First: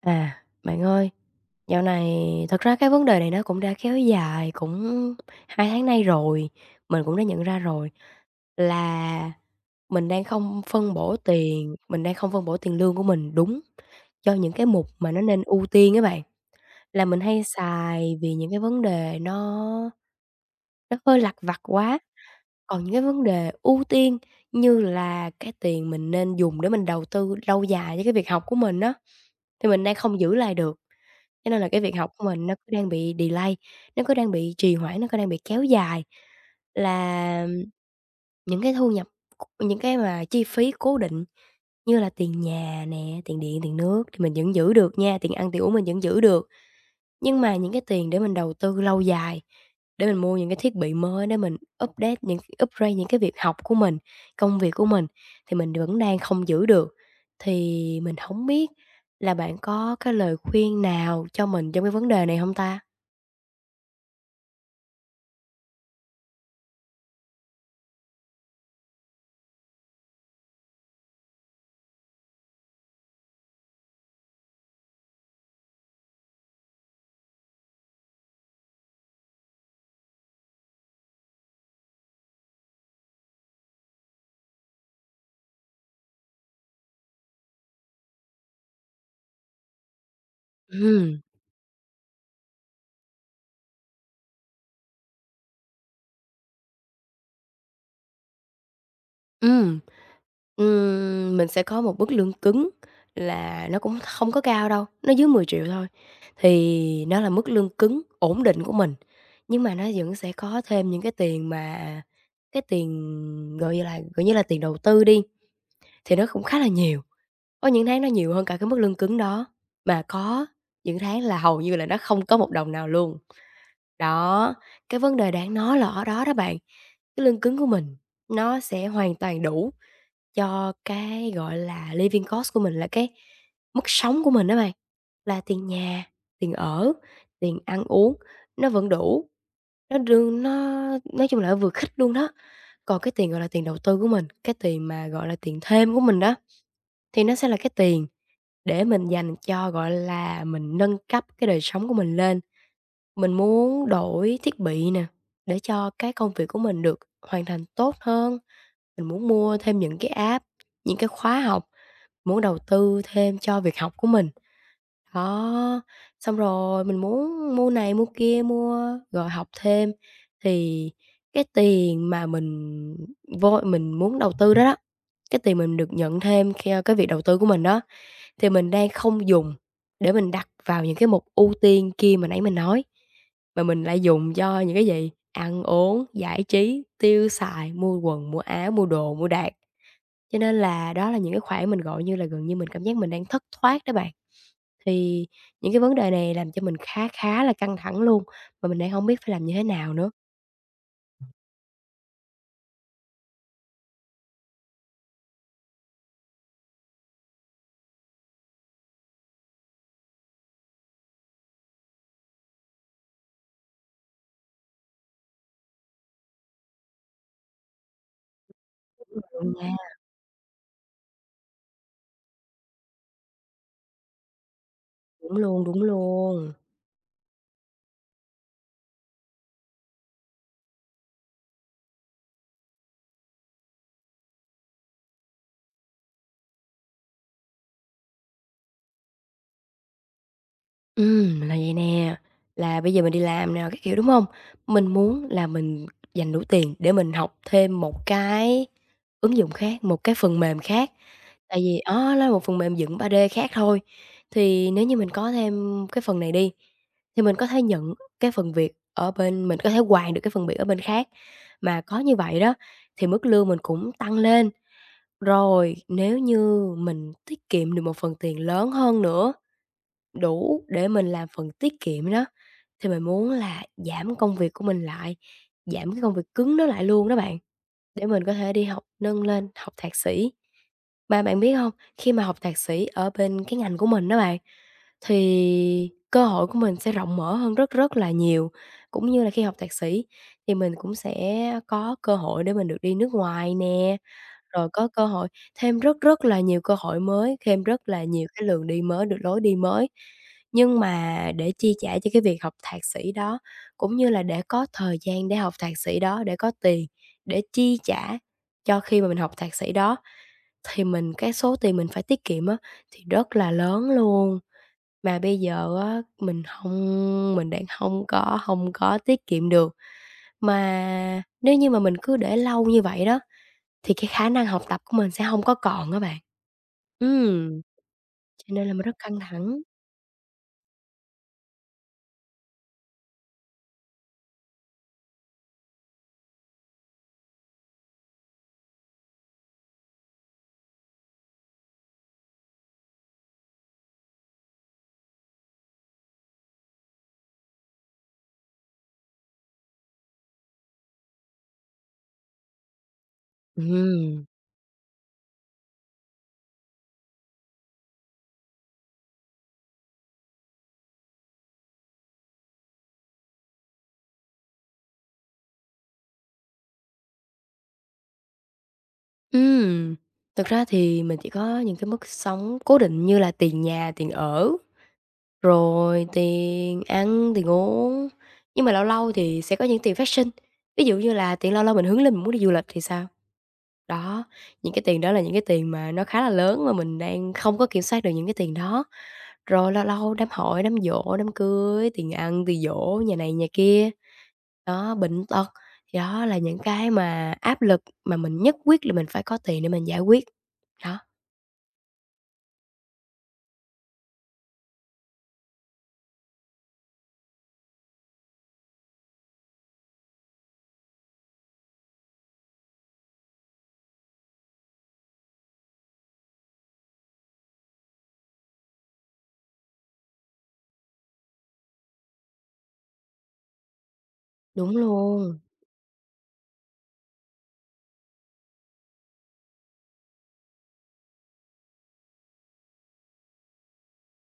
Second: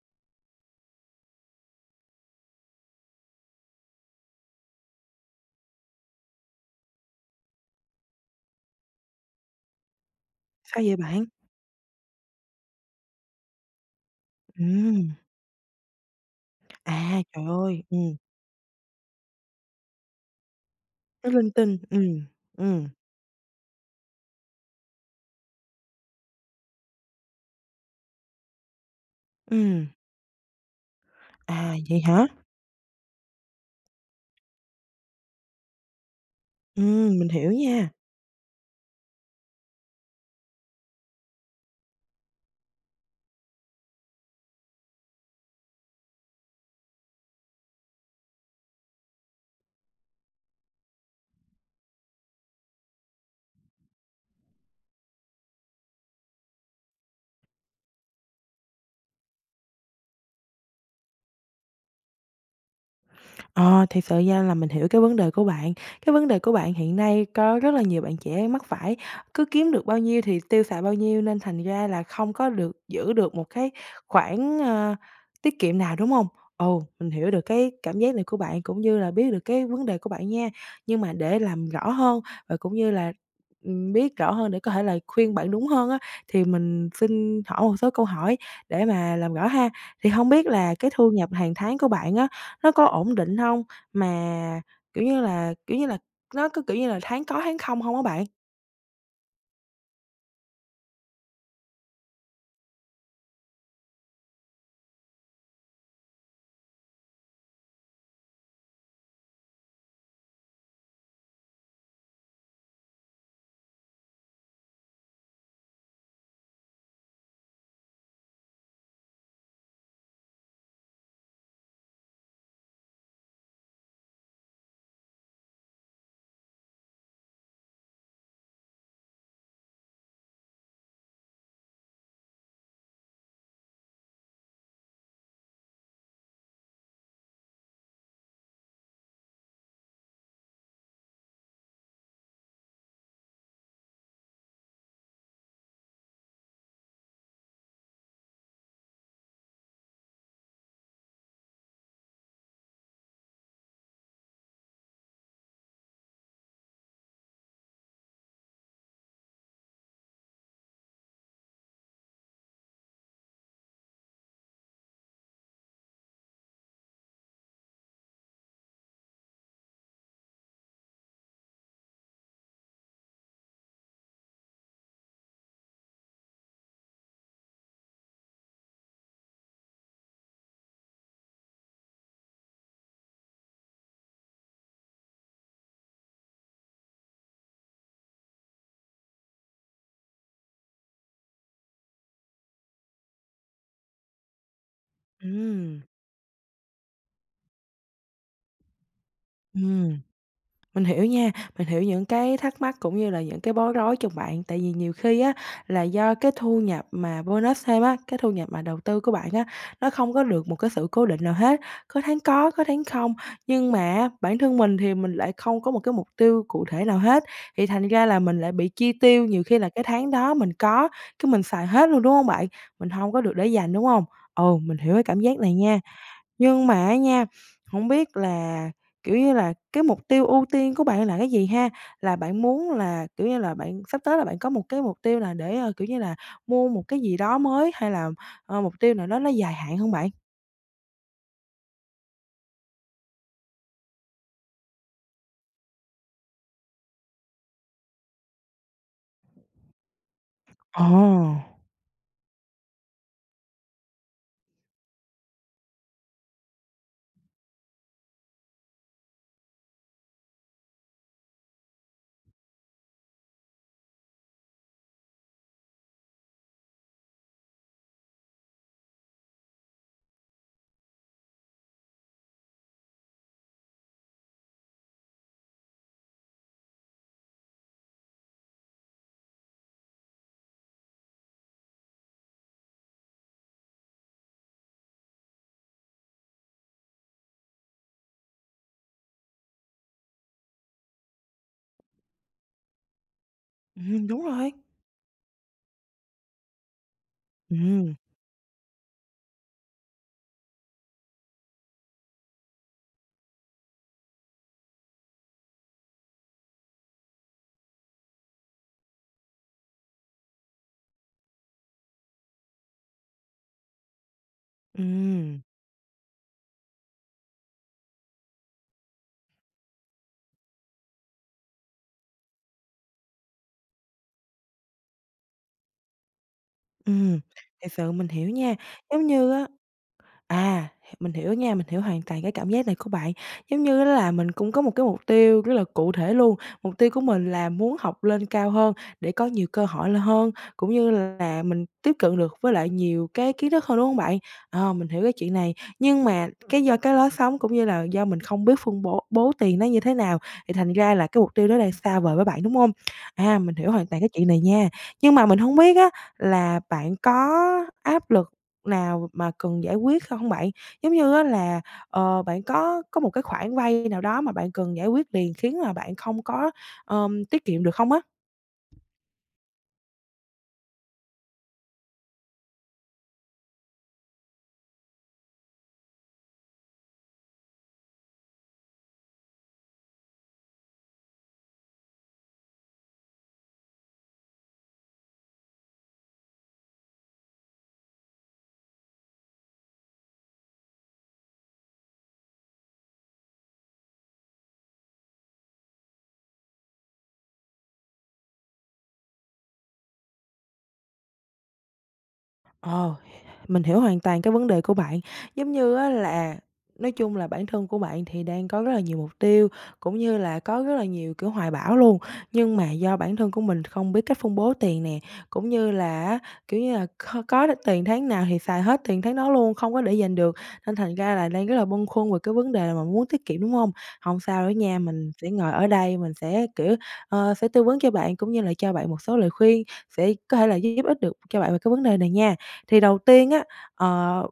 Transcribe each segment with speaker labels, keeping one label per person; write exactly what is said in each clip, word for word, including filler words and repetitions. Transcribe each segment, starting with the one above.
Speaker 1: À, bạn ơi, dạo này thật ra cái vấn đề này nó cũng đã kéo dài cũng hai tháng nay rồi, mình cũng đã nhận ra rồi là mình đang không
Speaker 2: Sao
Speaker 1: phân
Speaker 2: vậy
Speaker 1: bổ
Speaker 2: bạn?
Speaker 1: tiền, mình đang không phân bổ tiền lương của mình đúng cho những cái mục mà
Speaker 2: Ừm,
Speaker 1: nó nên ưu tiên các bạn. Là mình
Speaker 2: à,
Speaker 1: hay
Speaker 2: Trời ơi! Ừm,
Speaker 1: xài vì những cái vấn đề nó nó hơi
Speaker 2: nó
Speaker 1: lặt
Speaker 2: linh
Speaker 1: vặt
Speaker 2: tinh.
Speaker 1: quá,
Speaker 2: ừm,
Speaker 1: còn
Speaker 2: ừm,
Speaker 1: những cái vấn đề ưu tiên như là cái tiền mình nên dùng để mình đầu tư lâu dài cho cái việc học của mình á, thì mình
Speaker 2: ừm,
Speaker 1: đang không giữ lại được. Cho nên là
Speaker 2: à,
Speaker 1: cái việc
Speaker 2: Vậy
Speaker 1: học của
Speaker 2: hả?
Speaker 1: mình nó cứ đang bị delay, nó cứ đang bị trì hoãn, nó cứ đang bị kéo dài.
Speaker 2: Ừm. Mình
Speaker 1: Là
Speaker 2: hiểu nha.
Speaker 1: những cái thu nhập, những cái mà chi phí cố định như là tiền nhà nè, tiền điện, tiền nước thì mình vẫn giữ được nha, tiền ăn, tiền uống mình vẫn giữ được. Nhưng mà những cái tiền để mình đầu tư lâu dài, để mình mua những cái thiết bị mới, để mình update những upgrade những cái việc học của mình, công việc của mình thì mình vẫn đang không giữ được. Thì mình không biết là bạn có cái lời khuyên nào cho mình trong cái vấn đề này không ta?
Speaker 2: Ờ, thì sự ra là mình hiểu cái vấn đề của bạn. Cái vấn đề của bạn hiện nay có rất là nhiều bạn trẻ mắc phải, cứ kiếm được bao nhiêu thì tiêu xài bao nhiêu nên thành ra là không có được giữ được một cái khoản, ờ, tiết kiệm nào, đúng không? Ồ, mình hiểu được cái cảm giác này của bạn cũng như là biết được cái vấn đề của bạn nha. Nhưng mà để làm rõ hơn và cũng như là, ừm, biết rõ hơn để có thể là khuyên bạn đúng hơn á, thì mình xin hỏi một số câu hỏi để mà làm rõ ha. Thì không biết là cái thu
Speaker 1: Ừm,
Speaker 2: nhập hàng tháng của bạn á, nó có ổn định hông? Mà, kiểu như là, kiểu như là, nó cứ, kiểu như là, tháng có tháng không hông á bạn?
Speaker 1: ừm. Ừm, mình sẽ có một mức lương cứng là nó cũng không có cao đâu, nó dưới mười triệu thôi, thì nó là mức lương cứng ổn định của mình. Nhưng mà nó vẫn sẽ có thêm những cái tiền mà cái tiền, gọi như là, gọi như là tiền đầu tư đi, thì nó cũng khá là nhiều. Có những tháng nó nhiều hơn cả cái mức lương cứng đó, mà có những tháng là hầu như là nó không có một đồng nào luôn. Đó, cái vấn đề đáng nói là ở đó đó bạn, cái lương cứng của mình nó sẽ hoàn toàn đủ cho cái, gọi là, living cost của mình, là cái mức sống của mình á bạn, là tiền nhà, tiền ở, tiền ăn uống, nó vẫn đủ, nó đương nó nói chung là nó vừa khích luôn đó. Còn cái tiền, gọi là, tiền đầu tư của mình, cái tiền mà, gọi là, tiền thêm của mình đó, thì nó sẽ là cái tiền để mình dành cho, gọi là, mình nâng cấp cái đời sống của mình lên. Mình muốn đổi thiết bị nè, để cho cái công việc của mình được hoàn thành tốt hơn, mình muốn mua thêm những cái app, những cái khóa học, muốn đầu tư thêm cho việc học của mình, đó. Xong rồi mình muốn mua này mua kia, mua rồi học thêm, thì cái tiền mà mình vô mình muốn đầu tư đó đó, cái tiền mình được nhận thêm khi ờ, cái việc đầu tư của mình đó, thì mình đang không dùng để mình đặt vào những cái mục ưu tiên kia mà nãy mình nói, mà mình lại dùng cho những cái gì? Ăn uống, giải trí, tiêu xài, mua quần, mua áo, mua đồ, mua đạc. Cho nên là đó là những cái khoản mình, gọi như là, gần như mình cảm giác mình đang thất thoát đó bạn. Thì những cái
Speaker 2: Ừm.
Speaker 1: vấn đề này làm cho mình khá khá là căng thẳng luôn, mà mình đang không biết phải làm như thế nào
Speaker 2: Ừm.
Speaker 1: nữa.
Speaker 2: Mình hiểu nha, mình hiểu những cái thắc mắc cũng như là những cái bối rối trong bạn. Tại vì nhiều khi á, là do cái thu nhập mà bonus thêm á, cái thu nhập mà đầu tư của bạn á, nó không có được một cái sự cố định nào hết, có tháng có, có tháng không. Nhưng mà bản thân mình thì mình lại không có một cái mục tiêu cụ thể nào hết, thì thành ra là mình lại bị chi tiêu, nhiều
Speaker 1: Đúng
Speaker 2: khi là
Speaker 1: nha.
Speaker 2: cái tháng đó mình có, cái mình xài hết luôn, đúng không bạn? Mình không có được để dành, đúng không? Ồ, mình hiểu cái cảm
Speaker 1: Đúng
Speaker 2: giác này
Speaker 1: luôn,
Speaker 2: nha.
Speaker 1: đúng luôn.
Speaker 2: Nhưng mà á nha, không biết là, kiểu như là, cái mục tiêu ưu tiên của bạn là cái gì ha? Là bạn muốn là, kiểu như là, bạn sắp tới là bạn có một cái mục tiêu là để, ờ, kiểu như là, mua một cái gì đó mới hay là, ờ, mục tiêu nào đó nó dài hạn không bạn?
Speaker 1: Ừm, là vậy nè, là bây giờ mình đi làm nè, các kiểu, đúng hông? Mình muốn là mình dành đủ tiền để mình học thêm một cái ứng dụng khác, một cái phần mềm khác,
Speaker 2: Ồ!
Speaker 1: tại vì đó nó là một phần mềm dựng ba đê khác thôi. Thì nếu như mình có thêm cái phần này đi, thì mình có thể nhận cái phần việc ở bên mình có thể hoàn được cái phần việc ở bên khác, mà có như vậy đó thì mức lương mình cũng tăng lên. Rồi nếu như mình tiết kiệm được một phần tiền lớn hơn nữa, đủ để mình làm phần tiết kiệm đó, thì mình muốn là giảm công việc của mình lại, giảm cái công việc cứng đó lại luôn đó bạn, để mình có thể đi học nâng lên, học thạc sĩ. Mà bạn biết không, khi mà học thạc sĩ ở bên cái ngành của mình đó bạn, thì cơ hội của mình sẽ rộng mở hơn rất rất là nhiều. Cũng như là khi học thạc sĩ thì mình cũng sẽ có cơ hội để mình được đi nước ngoài nè,
Speaker 2: Ừm, đúng rồi.
Speaker 1: rồi có cơ hội thêm rất rất là nhiều cơ hội mới, thêm rất
Speaker 2: Ừm,
Speaker 1: là nhiều cái đường đi mới, được lối đi mới. Nhưng mà để chi trả cho cái việc học thạc sĩ đó, cũng như là để có thời gian để học thạc sĩ đó, để có tiền để chi trả cho khi mà mình học thạc sĩ đó, thì mình cái số tiền mình phải tiết kiệm á, thì rất là lớn luôn. Mà bây
Speaker 2: ừm,
Speaker 1: giờ á, mình không, mình đang không có không có tiết kiệm được. Mà nếu như mà mình cứ để lâu như vậy đó thì cái khả năng học tập của mình sẽ hông có còn á bạn.
Speaker 2: ừm,
Speaker 1: Ừm.
Speaker 2: Thiệt sự mình hiểu
Speaker 1: Cho
Speaker 2: nha.
Speaker 1: nên là mình rất
Speaker 2: Giống
Speaker 1: căng
Speaker 2: như á.
Speaker 1: thẳng.
Speaker 2: À, h mình hiểu nha, mình hiểu hoàn toàn cái cảm giác này của bạn. Giống như là mình cũng có một cái mục tiêu rất là cụ thể luôn, mục tiêu của mình là muốn học lên cao hơn để có nhiều cơ hội là hơn, cũng như là mình tiếp cận được với lại nhiều cái kiến thức hơn, đúng không bạn? Ờ, mình hiểu cái chuyện này, nhưng mà cái do cái lối sống cũng như là do mình không biết phân bổ bố tiền nó như thế nào, thì thành ra là cái mục tiêu đó đang xa vời với bạn, đúng không? À, mình hiểu hoàn toàn cái
Speaker 1: Ừm,
Speaker 2: chuyện này nha. Nhưng mà mình không biết á là bạn có áp lực nào mà cần giải quyết không bạn? Giống như á là, ờ, bạn có có một cái khoản vay nào đó mà bạn cần giải quyết liền khiến là bạn không có, ờm, tiết kiệm được không á?
Speaker 1: ừm. Thực ra thì mình chỉ có những cái mức sống cố định như là tiền nhà, tiền ở, rồi tiền ăn, tiền uống, nhưng mà lâu lâu thì sẽ có những tiền phát sinh. Ví dụ như là tiền lâu lâu mình hướng lên mình muốn đi du lịch thì sao? Đó, những cái tiền đó là những cái tiền mà nó khá là lớn mà mình đang không có kiểm soát được những cái tiền đó. Rồi lâu lâu đám hỏi, đám giỗ, đám cưới, tiền ăn, tiền giỗ, nhà này nhà kia, đó, bệnh tật, thì đó là những cái mà áp lực mà mình nhất quyết là mình phải có tiền để mình giải quyết. Đó,
Speaker 2: Ờ, mình hiểu hoàn toàn cái vấn đề của bạn. Giống như á là nói chung là bản thân của bạn thì đang có rất là nhiều mục tiêu, cũng như là có rất là nhiều, kiểu, hoài bão luôn, nhưng mà do bản thân của mình không biết cách phân bố tiền nè, cũng như là á, kiểu như là, kho có được tiền tháng nào thì xài hết tiền tháng đó luôn, không có để dành được, nên thành ra là đang rất là bâng khuâng về cái vấn đề mà muốn tiết kiệm, đúng không? Không sao đó
Speaker 1: đúng
Speaker 2: nha, mình sẽ
Speaker 1: luôn.
Speaker 2: ngồi ở đây mình sẽ, kiểu, ờ, sẽ tư vấn cho bạn cũng như là cho bạn một số lời khuyên sẽ có thể là giúp ích được cho bạn về cái vấn đề này nha. Thì đầu tiên á, ờ,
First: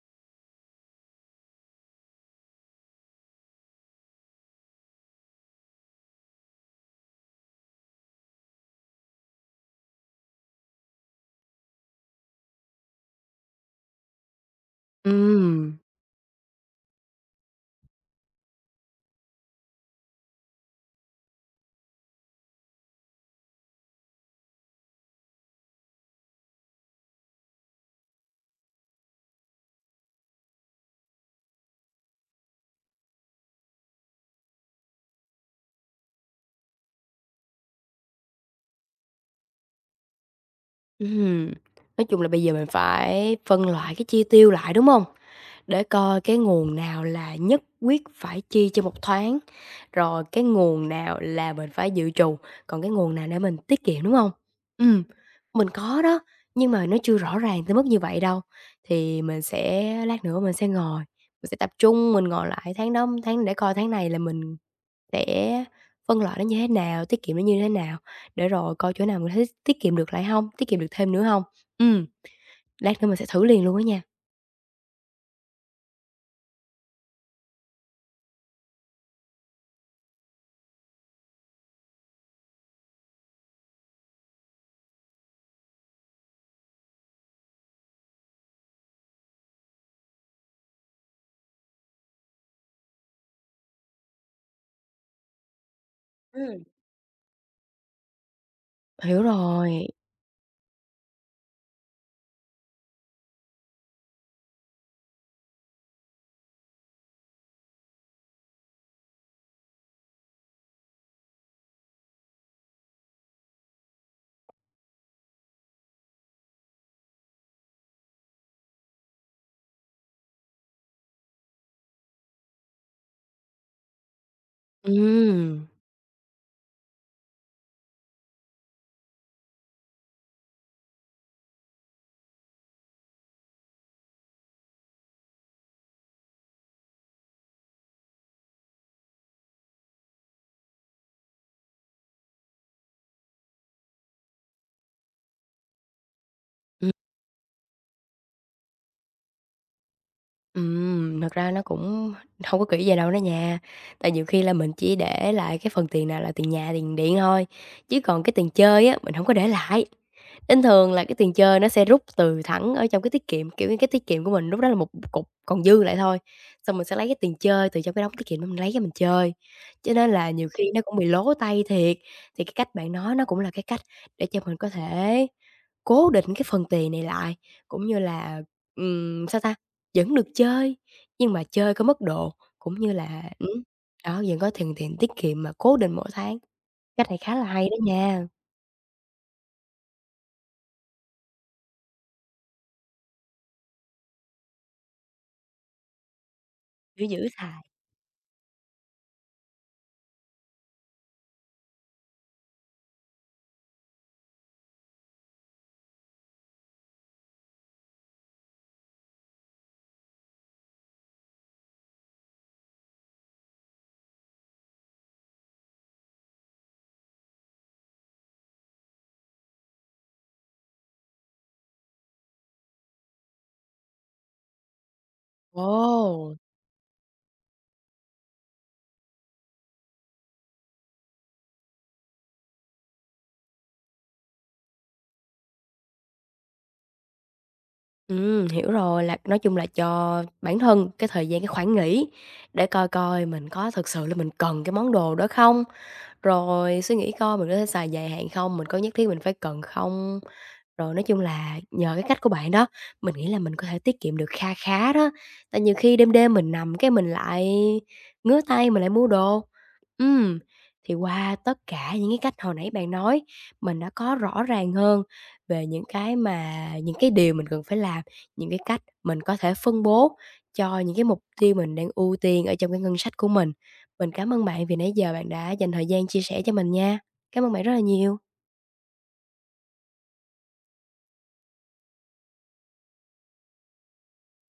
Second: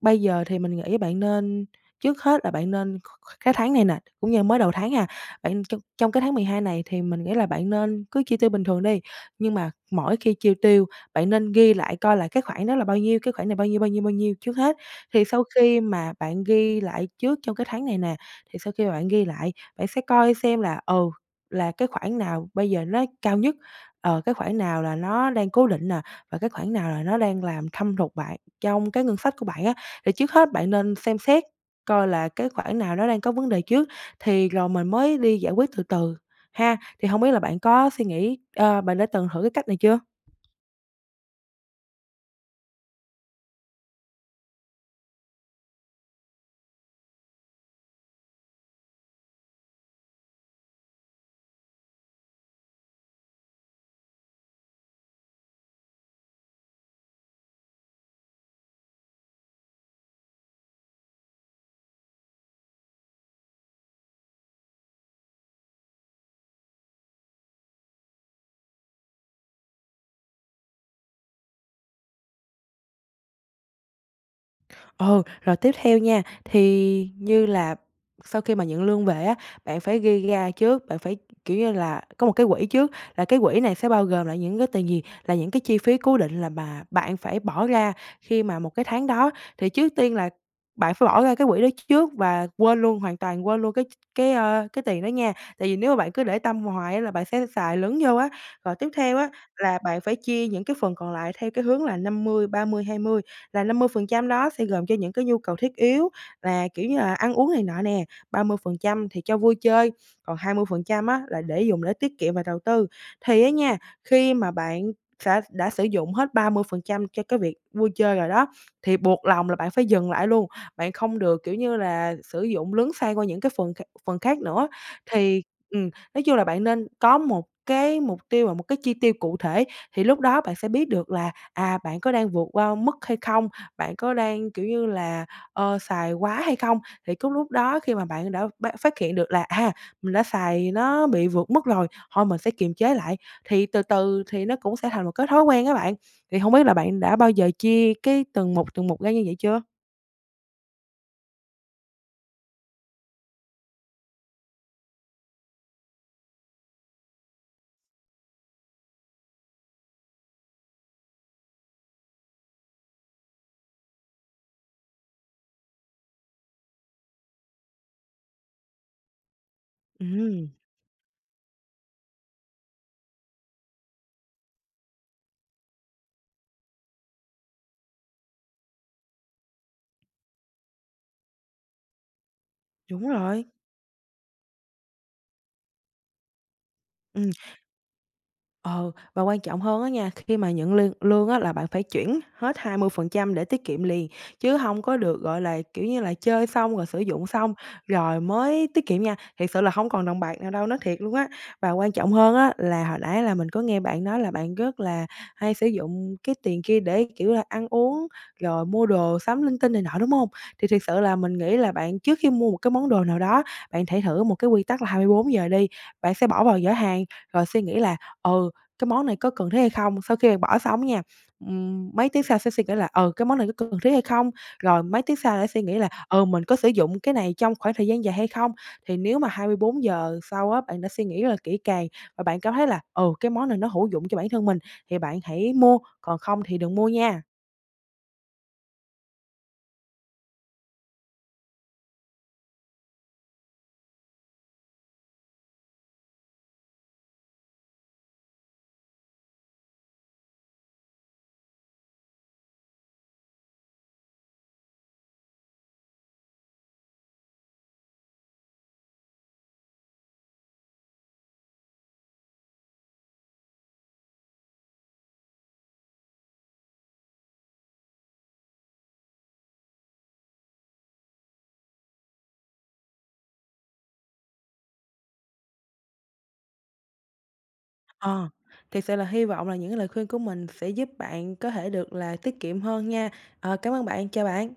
Speaker 2: bây giờ thì mình nghĩ bạn nên trước hết là bạn nên kh cái tháng này nè, cũng như mới đầu tháng ha, bạn trong trong cái tháng mười hai này thì mình nghĩ là bạn nên cứ chi tiêu bình thường đi, nhưng mà mỗi khi chi tiêu bạn nên ghi lại coi là cái khoản đó là bao nhiêu, cái khoản này bao nhiêu, bao nhiêu, bao nhiêu trước hết. Thì sau
Speaker 1: Ừm.
Speaker 2: khi mà bạn ghi lại trước trong cái tháng này nè, thì sau khi mà bạn ghi lại, bạn sẽ coi xem là, ừ, là cái khoản nào bây giờ nó cao nhất, ờ, cái khoản nào là nó đang cố định nè, và cái khoản nào là nó đang làm thâm hụt bạn trong cái ngân sách của bạn á. Thì trước hết bạn nên xem xét coi là cái khoản nào nó đang có vấn đề trước, thì rồi mình mới đi giải quyết từ từ ha. Thì không biết là bạn có suy nghĩ, ờ, bạn đã từng thử cái cách này chưa?
Speaker 1: Ừm, nói chung là bây giờ mình phải phân loại cái chi tiêu lại, đúng không? Để coi cái nguồn nào là nhất quyết phải chi cho một tháng, rồi cái nguồn nào là mình phải dự trù, còn cái nguồn nào để mình tiết kiệm, đúng không? Ừm, mình có đó, nhưng mà nó chưa rõ ràng tới mức như vậy đâu. Thì mình sẽ lát nữa mình sẽ ngồi, mình sẽ tập trung, mình ngồi lại tháng đó tháng để coi tháng này là mình sẽ phân loại nó như thế nào, tiết kiệm nó như thế nào, để rồi coi chỗ nào mình thấy tiết kiệm được lại hông, tiết kiệm được thêm nữa hông. Ừm, lát nữa mình sẽ thử liền luôn á nha.
Speaker 2: Ừ, rồi tiếp theo nha, thì như là sau khi mà nhận lương về á, bạn phải ghi ra trước, bạn phải, kiểu như là, có một cái quỹ trước, là cái quỹ này sẽ bao gồm là những cái tiền gì, là những cái chi phí cố định là mà bạn phải bỏ ra khi mà một cái tháng đó. Thì trước tiên là bạn phải bỏ ra cái quỹ đó trước và quên luôn, hoàn toàn quên luôn cái cái, ơ, cái tiền đó nha, tại vì nếu mà bạn cứ để tâm
Speaker 1: Ừm.
Speaker 2: hoài á là bạn sẽ xài lấn vô á. Rồi tiếp theo
Speaker 1: Hiểu
Speaker 2: á, là
Speaker 1: rồi,
Speaker 2: bạn phải chia những cái phần còn lại theo cái hướng là năm mươi ba mươi hai mươi, là năm mươi phần trăm đó sẽ gồm cho những cái nhu cầu thiết yếu là, kiểu như là, ăn uống này nọ nè, ba mươi phần trăm thì cho vui chơi, còn hai mươi phần trăm á là để dùng để tiết kiệm và đầu tư. Thì á nha, khi mà bạn sẽ đã sử dụng hết ba mươi phần trăm cho cái việc vui chơi rồi đó, thì buộc lòng là bạn phải dừng lại luôn, bạn không được, kiểu như là, sử dụng lấn sang qua những cái phần kh phần khác nữa. Thì
Speaker 1: ừm.
Speaker 2: ừm, nói chung là bạn nên có một cái mục tiêu và một cái chi tiêu cụ thể, thì lúc đó bạn sẽ biết được là: à, bạn có đang vượt qua mức hay không? Bạn có đang, kiểu như là, ờ, xài quá hay không? Thì cái lúc đó khi mà bạn đã bác phát hiện được là, à, mình đã xài nó bị vượt mức rồi, thôi mình sẽ kiềm chế lại, thì từ từ thì nó cũng sẽ thành một cái thói quen các bạn. Thì không biết là bạn đã bao giờ chia cái từng mục, từng mục ra như vậy chưa?
Speaker 1: Ừm, thật ra nó cũng không có kỹ vậy đâu đó nha. Tại nhiều khi là mình chỉ để lại cái phần tiền nào là tiền nhà, tiền điện thôi, chứ còn cái tiền chơi á, mình không có để lại. Đến thường là cái tiền chơi nó sẽ rút từ thẳng ở trong cái tiết kiệm, kiểu như, cái tiết kiệm của mình lúc đó là một cục còn dư lại thôi, xong mình sẽ lấy cái tiền chơi từ trong cái đống tiết kiệm đó mình lấy ra mình chơi. Cho nên là nhiều
Speaker 2: Ừm,
Speaker 1: khi nó cũng bị lố tay thiệt, thì cái cách bạn nói nó cũng là cái cách để cho mình có thể cố định cái phần tiền này lại, cũng như là, ừm, sao ta? Vẫn được chơi, nhưng mà chơi có mức độ, cũng như
Speaker 2: đúng
Speaker 1: là
Speaker 2: rồi.
Speaker 1: ừm, đó, vẫn có tiền tiền tiết kiệm mà cố định mỗi tháng. Cách này
Speaker 2: Ừm.
Speaker 1: khá là hay đó nha.
Speaker 2: Ờ, và quan trọng hơn á nha, khi mà nhận lương lương á là bạn phải chuyển hết hai mươi phần trăm để tiết kiệm liền, chứ không có được, gọi là, kiểu như là, chơi xong rồi sử
Speaker 1: Giữ giữ
Speaker 2: dụng xong
Speaker 1: xài.
Speaker 2: rồi mới tiết kiệm nha. Thiệt sự là không còn đồng bạc nào đâu, nói thiệt luôn á. Và quan trọng hơn á là hồi nãy là mình có nghe bạn nói là bạn rất là hay sử dụng cái tiền kia để, kiểu là, ăn uống rồi mua đồ sắm linh tinh này nọ, đúng không? Thì thiệt sự là mình nghĩ là bạn trước khi mua một cái món đồ nào đó, bạn thể thử một cái quy tắc là hai mươi bốn giờ đi, bạn sẽ bỏ vào giỏ hàng rồi suy nghĩ là: "Ừ, cái món này có cần thiết hay không?" Sau khi bạn bỏ xong nha, ừm, mấy tiếng sau sẽ suy nghĩ là: ờ Cái món này có cần thiết hay không?" Rồi mấy tiếng sau lại suy nghĩ là: ờ
Speaker 1: Ồ!
Speaker 2: Mình có sử dụng cái này trong khoảng thời gian dài hay không?" Thì nếu mà hai mươi bốn giờ sau á, bạn đã suy nghĩ rất là kỹ càng và bạn cảm thấy là: ờ Cái món này nó hữu dụng cho bản thân mình" thì bạn hãy mua, còn không thì đừng mua nha.
Speaker 1: Ừm, hiểu rồi, là nói chung là cho bản thân cái thời gian, cái khoảng nghỉ để coi coi mình có thực sự là mình cần cái món đồ đó không? Rồi suy nghĩ coi mình có thể xài dài hạn không? Mình có nhất thiết mình phải cần không? Rồi nói chung là nhờ cái cách của bạn đó, mình nghĩ là mình có thể tiết kiệm được kha khá đó. Tại nhiều khi đêm đêm mình nằm cái mình lại ngứa tay mình lại mua đồ. Ừm, thì qua tất cả những cái cách hồi nãy bạn nói, mình đã có rõ ràng hơn về những cái mà những cái điều mình cần phải làm, những cái cách mình có thể phân bố cho những cái mục tiêu mình đang ưu tiên ở trong cái ngân sách của mình. Mình cảm ơn bạn vì nãy giờ bạn đã dành thời gian chia sẻ cho mình nha. Cảm ơn bạn rất là
Speaker 2: Ờ,
Speaker 1: nhiều.
Speaker 2: thiệt sự là hy vọng là những lời khuyên của mình sẽ giúp bạn có thể được là tiết kiệm hơn nha. Ờ, cảm ơn bạn, chào bạn.